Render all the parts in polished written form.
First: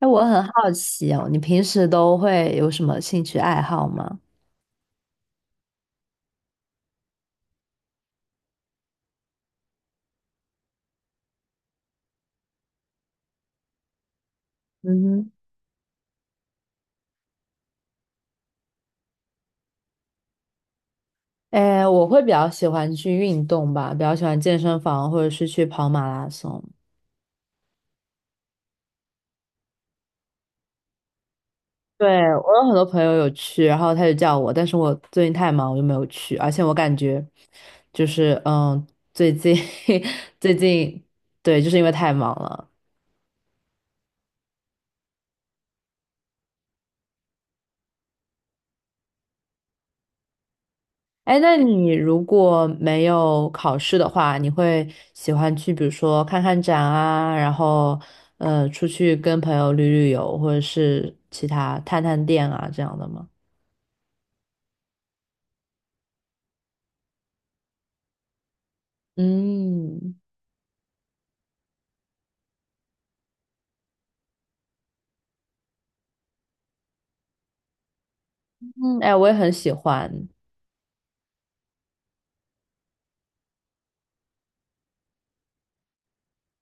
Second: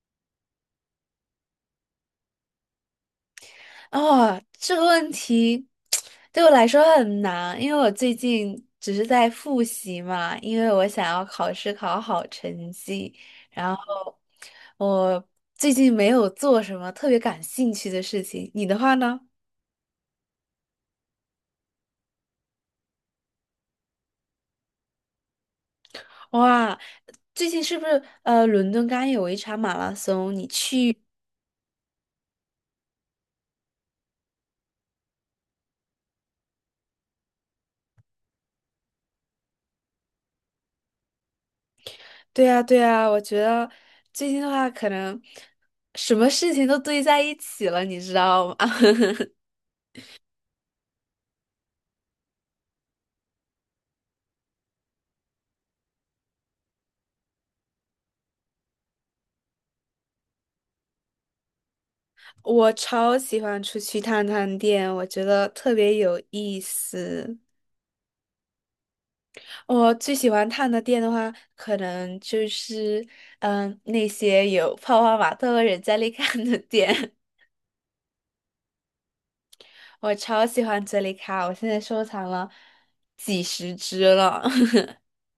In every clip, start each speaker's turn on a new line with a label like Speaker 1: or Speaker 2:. Speaker 1: 哎，我很好奇哦，你平时都会有什么兴趣爱好吗？
Speaker 2: 哦，这个问题对我来说很难，因为我最近只是在复习嘛，因为我想要考试考好成绩，然
Speaker 1: 嗯哼。
Speaker 2: 后我最近没有做什么特别感兴趣的事情。你的话呢？
Speaker 1: 哎，我会比较喜欢去运动吧，比较喜欢健身房或者是去跑马拉松。
Speaker 2: 哇，最近是不是伦敦刚有一场马拉松，你
Speaker 1: 对，
Speaker 2: 去？
Speaker 1: 我有很多朋友有去，然后他就叫我，但是我最近太忙，我就没有去。而且我感觉，就是嗯，最近 最近，对，就是因为太忙了。
Speaker 2: 对呀对呀，我觉得最近的话，可能什么事情都堆在一起了，你知道吗？
Speaker 1: 哎，那你如果没有考试的话，你会喜欢去，比如说看看展啊，然后出去跟朋友旅旅游，或者是其他探探店啊这样的吗？
Speaker 2: 我超喜欢出去探探店，我觉得特别有意思。
Speaker 1: 嗯
Speaker 2: 我最喜欢探的店的话，可能就是那些有泡泡玛特和人在利卡的店。
Speaker 1: 嗯，哎，我也很喜欢。
Speaker 2: 我超喜欢哲理卡，我现在收藏了几十只了。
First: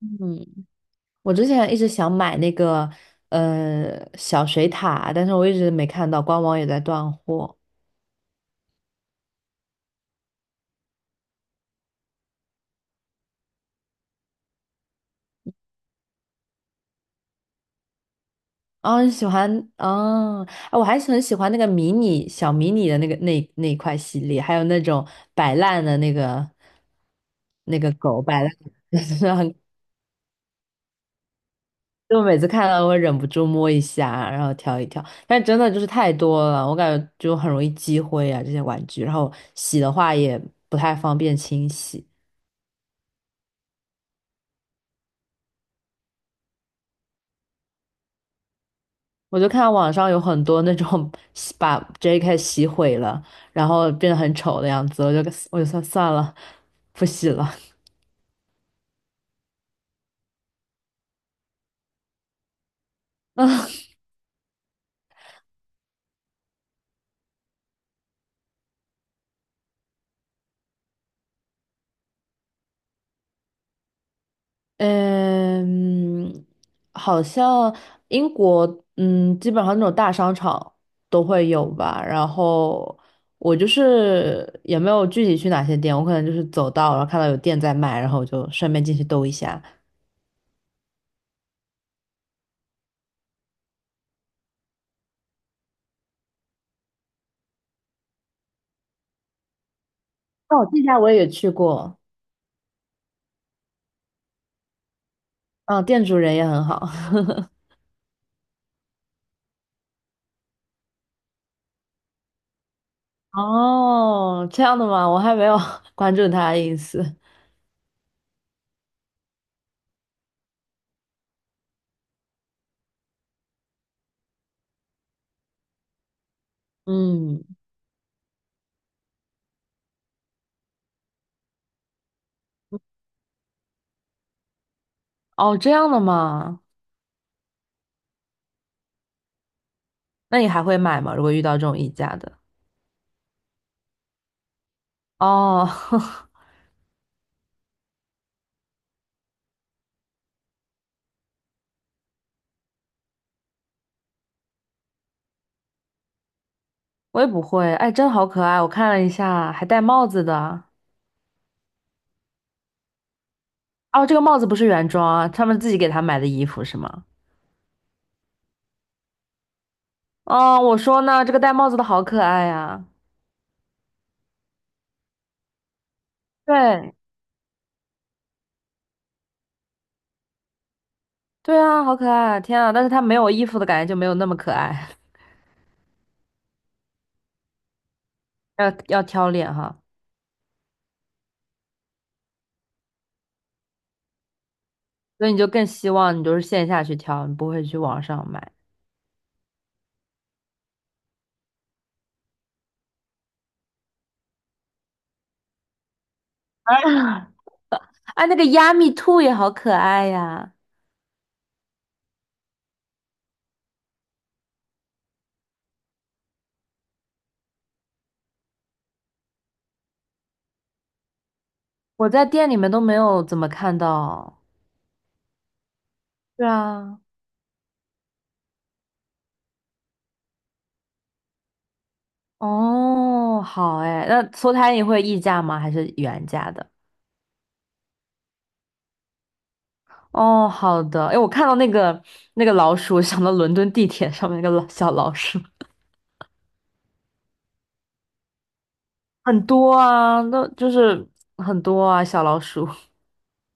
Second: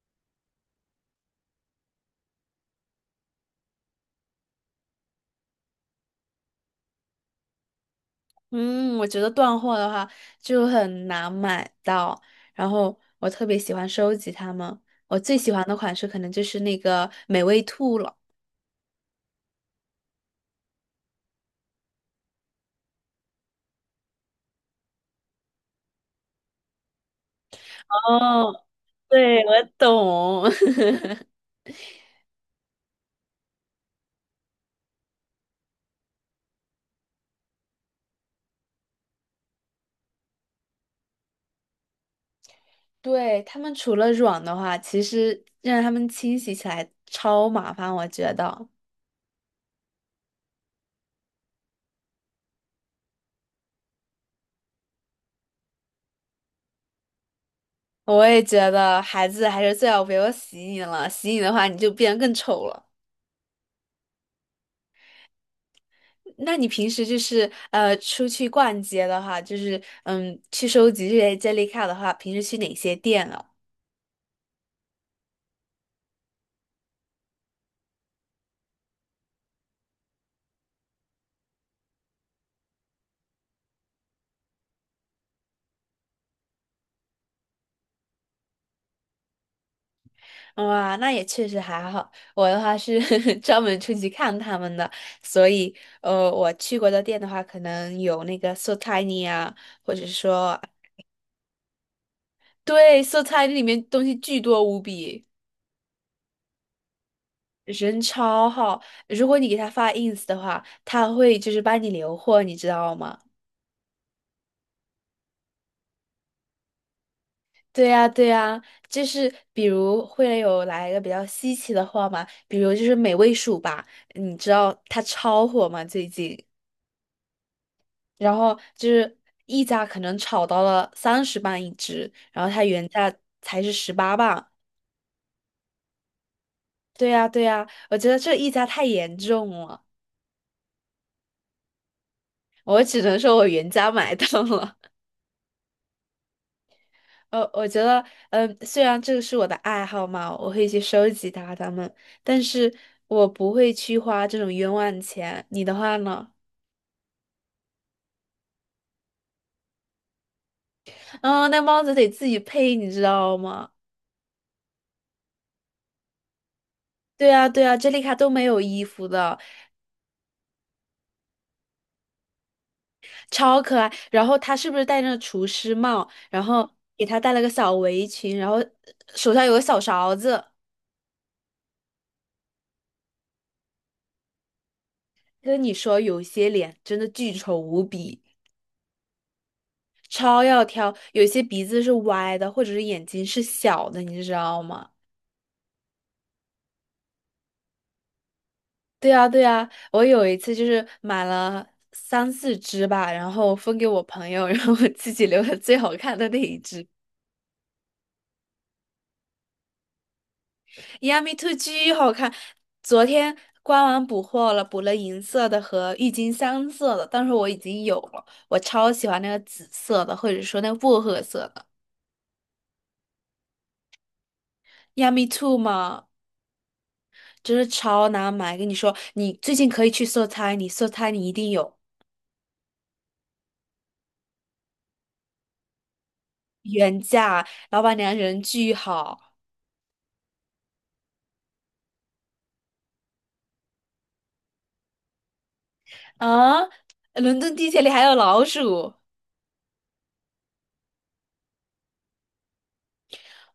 Speaker 1: 嗯，我之前一直想买那个小水塔，但是我一直没看到，官网也在断货。
Speaker 2: 嗯，我觉得断货的话就很难买到，然后我特别喜欢收集它们。我最喜欢的款式可能就是那个美味兔了。
Speaker 1: 啊，喜欢，哦！啊我还是很喜欢那个迷你小迷你的那个那一块系列，还有那种摆烂的那个那个狗摆烂。
Speaker 2: 哦
Speaker 1: 就 是
Speaker 2: 对，
Speaker 1: 很，
Speaker 2: 我懂。
Speaker 1: 就我每次看到会忍不住摸一下，然后挑一挑，但真的就是太多了，我感觉就很容易积灰啊这些玩具，然后洗的话也不太方便清洗。
Speaker 2: 对，他们除了软的话，其实让他们清洗起来超麻烦，我觉得。
Speaker 1: 我就看到网上有很多那种 洗把 JK 洗毁了，然后变得很丑的样子，我就算算了，不洗了。
Speaker 2: 我也觉得孩子还是最好不要洗你了，洗你的话你就变得更丑了。
Speaker 1: 啊，
Speaker 2: 那你平时就是出去逛街的话，就是去收集这些 Jellycat 的话，平时去哪些店啊？
Speaker 1: 嗯，好像英国，嗯，基本上那种大商场都会有吧。然后我就是也没有具体去哪些店，我可能就是走到，然后看到有店在卖，然后我就顺便进去兜一下。
Speaker 2: 哇，那也确实还好。我的话是 专门出去看他们的，所以我去过的店的话，可能有那个 So Tiny 啊，或者说
Speaker 1: 哦，这家我也去过，
Speaker 2: 对 So Tiny 里面东西巨多无比，
Speaker 1: 嗯，店主人也很好。
Speaker 2: 人超好。如果你给他发 ins 的话，他会就是帮你留货，你知道吗？
Speaker 1: 哦，这样的吗？我还没有 关注他的意思。
Speaker 2: 对呀，对呀，就是比如会有来一个比较稀奇的货嘛，比如就是美味鼠吧，你知道它超火吗？最近。
Speaker 1: 嗯，
Speaker 2: 然后就是溢价可能炒到了30磅一只，然后它原价才是18磅。
Speaker 1: 哦，这样的吗？
Speaker 2: 对呀，对呀，我觉得这溢价太严重了，
Speaker 1: 那你还会买吗？如果遇到这种溢价的？
Speaker 2: 我只能说我原价买到了。
Speaker 1: 哦。
Speaker 2: 我觉得，虽然这个是我的爱好嘛，我会去收集它们，但是我不会去花这种冤枉钱。你的话呢？
Speaker 1: 我也不会，哎，真好可爱！我看了一下，还戴帽子的。
Speaker 2: 嗯，那帽子得自己配，你知道吗？
Speaker 1: 哦，这个帽子不是原装啊，他们自己给他买的衣服是吗？
Speaker 2: 对啊，对啊，这里卡都没有衣服的，
Speaker 1: 哦，我说呢，这个戴帽子的好可爱呀、
Speaker 2: 超可爱。然后他是不是戴着厨师帽？然后
Speaker 1: 对，
Speaker 2: 给他戴了个小围裙，然后手上有个小勺子。
Speaker 1: 对啊，好可爱！天啊，但是他没有衣服的感觉就没有那么可爱。
Speaker 2: 跟你说，有些脸真的巨丑无比，
Speaker 1: 要挑脸哈，
Speaker 2: 超要挑。有些鼻子是歪的，或者是眼睛是小的，你知道吗？
Speaker 1: 所以你就更希望你就是线下去挑，你不会去网上买。
Speaker 2: 对啊，对啊，我有一次就是买了3、4只吧，然后分给我朋友，然后我自己留了最好看的那一只。
Speaker 1: 啊，哎，那个亚米兔也好可爱呀，
Speaker 2: Yummy Two 巨好看，昨天官网补货了，补了银色的和郁金香色的，但是我已经有了，我超喜欢那个紫色的，或者说那个薄荷色的。
Speaker 1: 我在店里面都没有怎么看到。
Speaker 2: Yummy Two 嘛，
Speaker 1: 对啊，
Speaker 2: 真是超难买，跟你说，你最近可以去搜猜，你搜猜你一定有
Speaker 1: 哦，好哎，那搓汤你会议价吗？还是原价的？
Speaker 2: 原价，老板娘人巨好
Speaker 1: 哦，好的。哎，我看到那个那个老鼠 想到伦敦地铁上面那个老小老鼠，
Speaker 2: 啊！伦敦地铁里还有老鼠。
Speaker 1: 很多啊，那就是很多啊，小老鼠。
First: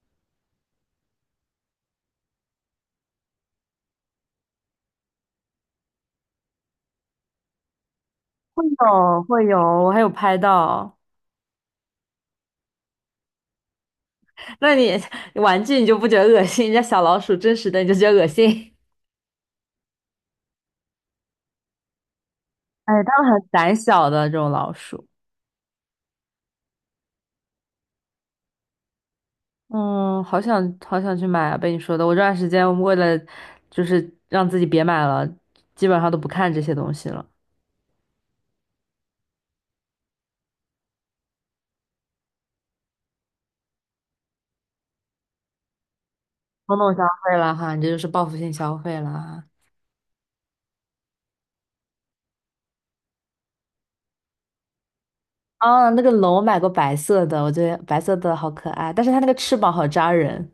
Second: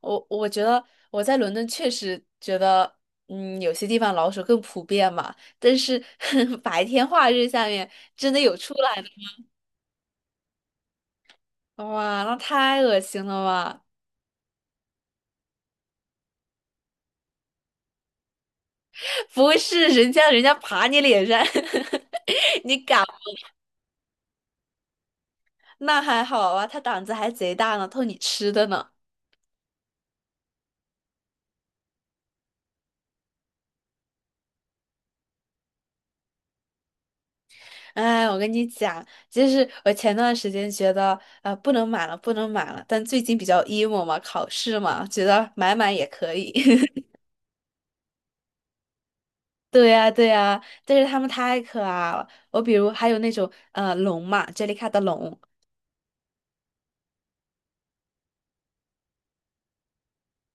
Speaker 2: 我觉得我在伦敦确实觉得，有些地方老鼠更普遍嘛，但是 白天化日下面真的有
Speaker 1: 会
Speaker 2: 出来的，
Speaker 1: 有会有，我还有拍到。
Speaker 2: 哇，那太恶心了吧！
Speaker 1: 那你玩具你就不觉得恶心？人家小老鼠真实的你就觉得恶心？
Speaker 2: 不是人家爬你脸上，你
Speaker 1: 哎，
Speaker 2: 敢？
Speaker 1: 它们很胆小的这种老鼠。
Speaker 2: 那还好啊，它胆子还贼大呢，偷你吃的呢。
Speaker 1: 嗯，好想好想去买啊！被你说的，我这段时间为了就是让自己别买了，基本上都不看这些东西了。
Speaker 2: 哎，我跟你讲，就是我前段时间觉得，啊，不能买了，不能买了，但最近比较 emo 嘛，考试嘛，觉得买买也可以。
Speaker 1: 冲动消 费了哈，你这就是报复性消费了哈。
Speaker 2: 对呀，对呀，但是它们太可爱了。我比如还有那种龙嘛，杰里卡的龙，
Speaker 1: 啊，那个龙我买过白色的，我觉得白色的好可爱，但是它那个翅膀好扎人。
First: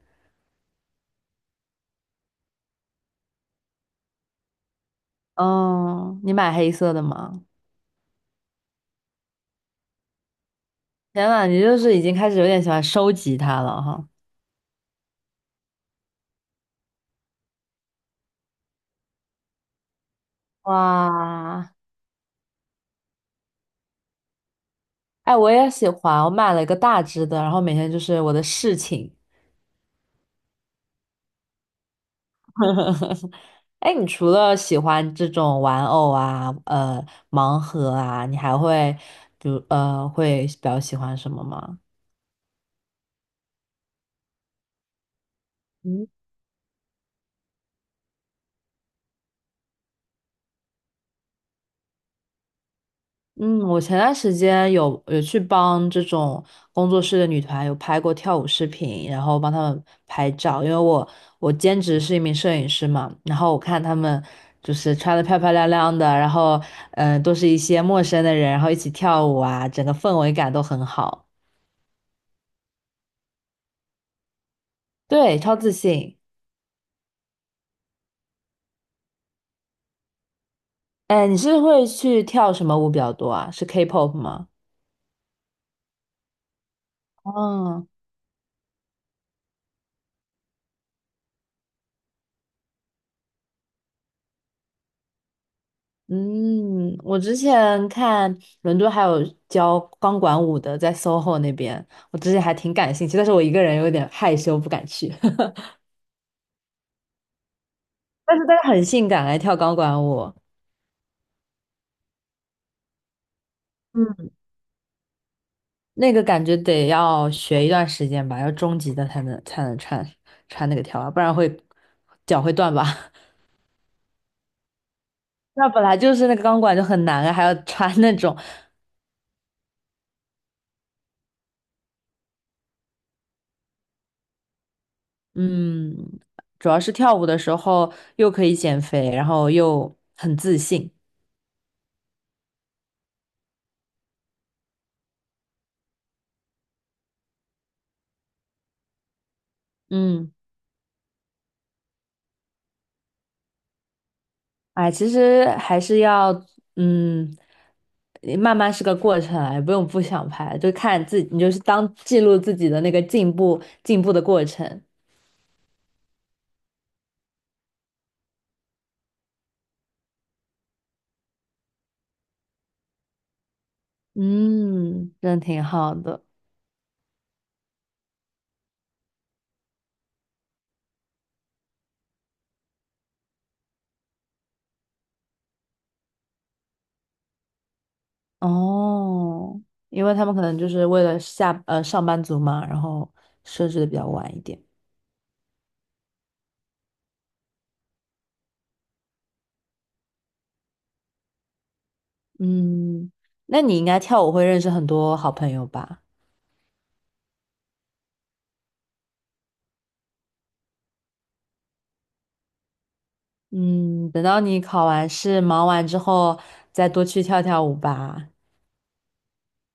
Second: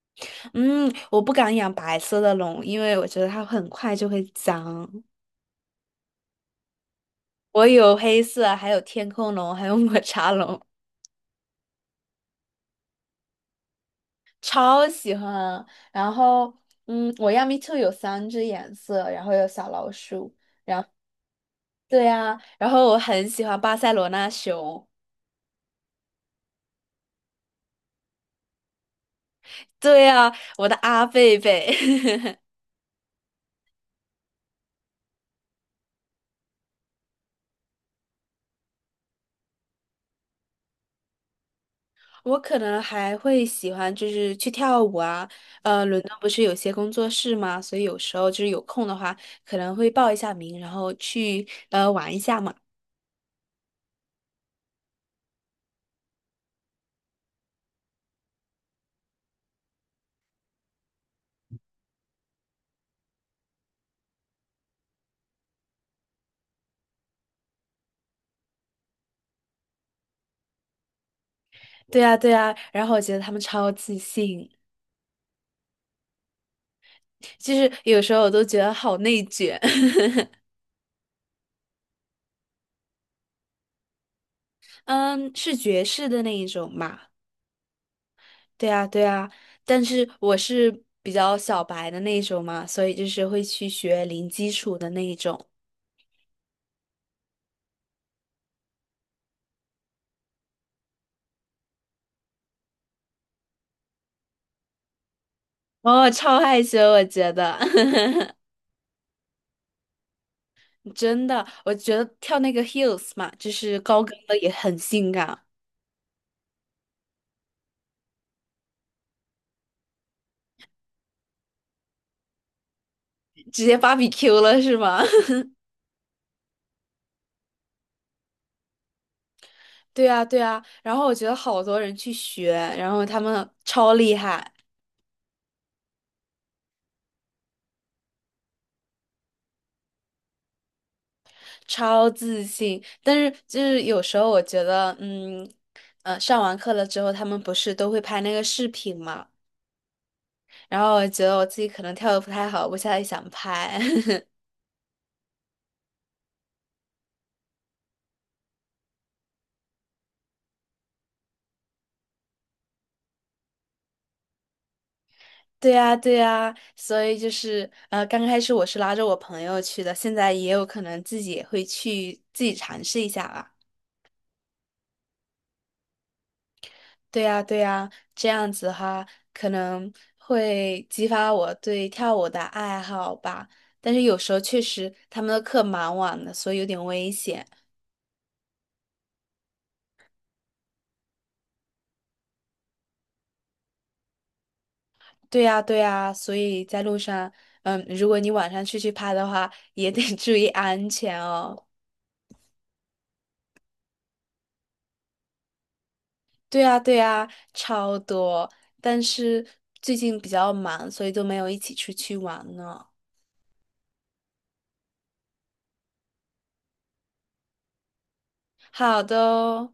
Speaker 2: 嗯，我不敢养白色的龙，因为我觉得它很快就会脏。
Speaker 1: 嗯，你买黑色的吗？
Speaker 2: 我有黑色，还有天空龙，还有抹茶龙，
Speaker 1: 天呐，你就是已经开始有点喜欢收集它了哈。
Speaker 2: 超喜欢。然后，我亚米兔有3只颜色，然后有小老鼠。
Speaker 1: 哇，
Speaker 2: 对呀，然后我很喜欢巴塞罗那熊。
Speaker 1: 哎，我也喜欢，我买了一个大只的，然后每天就是我的侍寝。
Speaker 2: 对呀，我的阿贝贝。
Speaker 1: 呵呵呵哎，你除了喜欢这种玩偶啊，呃，盲盒啊，你还会，比如呃，会比较喜欢什么吗？
Speaker 2: 我可能还会喜欢就是去跳舞啊，伦
Speaker 1: 嗯
Speaker 2: 敦不是有些工作室吗？所以有时候就是有空的话，可能会报一下名，然后去玩一下嘛。
Speaker 1: 嗯，我前段时间有去帮这种工作室的女团有拍过跳舞视频，然后帮她们拍照，因为我兼职是一名摄影师嘛，然后我看她们就是穿的漂漂亮亮的，然后都是一些陌生的人，然后一起跳舞啊，整个氛围感都很好，
Speaker 2: 对啊，对啊，然后我觉得他们超自信，
Speaker 1: 对，超自信。
Speaker 2: 就是有时候我都觉得好内卷。
Speaker 1: 哎，你是会去跳什么舞比较多啊？是 K-pop 吗？
Speaker 2: 嗯，是爵士的那一种嘛？
Speaker 1: 哦，
Speaker 2: 对啊，对啊，但是我是比较小白的那一种嘛，所以就是会去学零基础的那一种。
Speaker 1: 嗯，我之前看伦敦还有教钢管舞的，在 SOHO 那边，我之前还挺感兴趣，但是我一个人有点害羞，不敢去。
Speaker 2: 哦，超害羞，我觉得。
Speaker 1: 但 是但是很性感，哎，跳钢管舞，
Speaker 2: 真的，我觉得跳那个 heels 嘛，就是高跟
Speaker 1: 嗯，
Speaker 2: 的也很性感，
Speaker 1: 那个感觉得要学一段时间吧，要中级的才能穿穿那个跳啊，不然会脚会断吧。
Speaker 2: 直接芭比 Q 了是吗？
Speaker 1: 那本来就是那个钢管就很难啊，还要穿那种，
Speaker 2: 对啊，对啊。然后我觉得好多人去学，然后他们超厉害，
Speaker 1: 嗯，主要是跳舞的时候又可以减肥，然后又很自信。
Speaker 2: 超自信。但是就是有时候我觉得，上完课了之后，他们不是都会拍那个视频嘛？
Speaker 1: 嗯，
Speaker 2: 然后我觉得我自己可能跳的不太好，我现在想拍。
Speaker 1: 哎，其实还是要嗯，慢慢是个过程啊，也不用不想拍，就看自己，你就是当记录自己的那个进步的过程。
Speaker 2: 对呀，对呀，所以就是刚开始我是拉着我朋友去的，现在也有可能自己也会去自己尝试一下吧。
Speaker 1: 嗯，真挺好的。
Speaker 2: 对呀，对呀，这样子哈可能会激发我对跳舞的爱好吧。但是有时候确实他们的课蛮晚的，所以有点危险。
Speaker 1: 哦，因为他们可能就是为了下上班族嘛，然后设置的比较晚一点。
Speaker 2: 对呀，对呀，所以在路上，如果你晚上出去拍的话，也得 注意安全哦。
Speaker 1: 嗯，那你应该跳舞会认识很多好朋友吧？
Speaker 2: 对呀，对呀，超多，但是最近比较忙，所以都没有一起出去玩呢。
Speaker 1: 嗯，等到你考完试、忙完之后，再多去跳跳舞吧。
Speaker 2: 好的哦，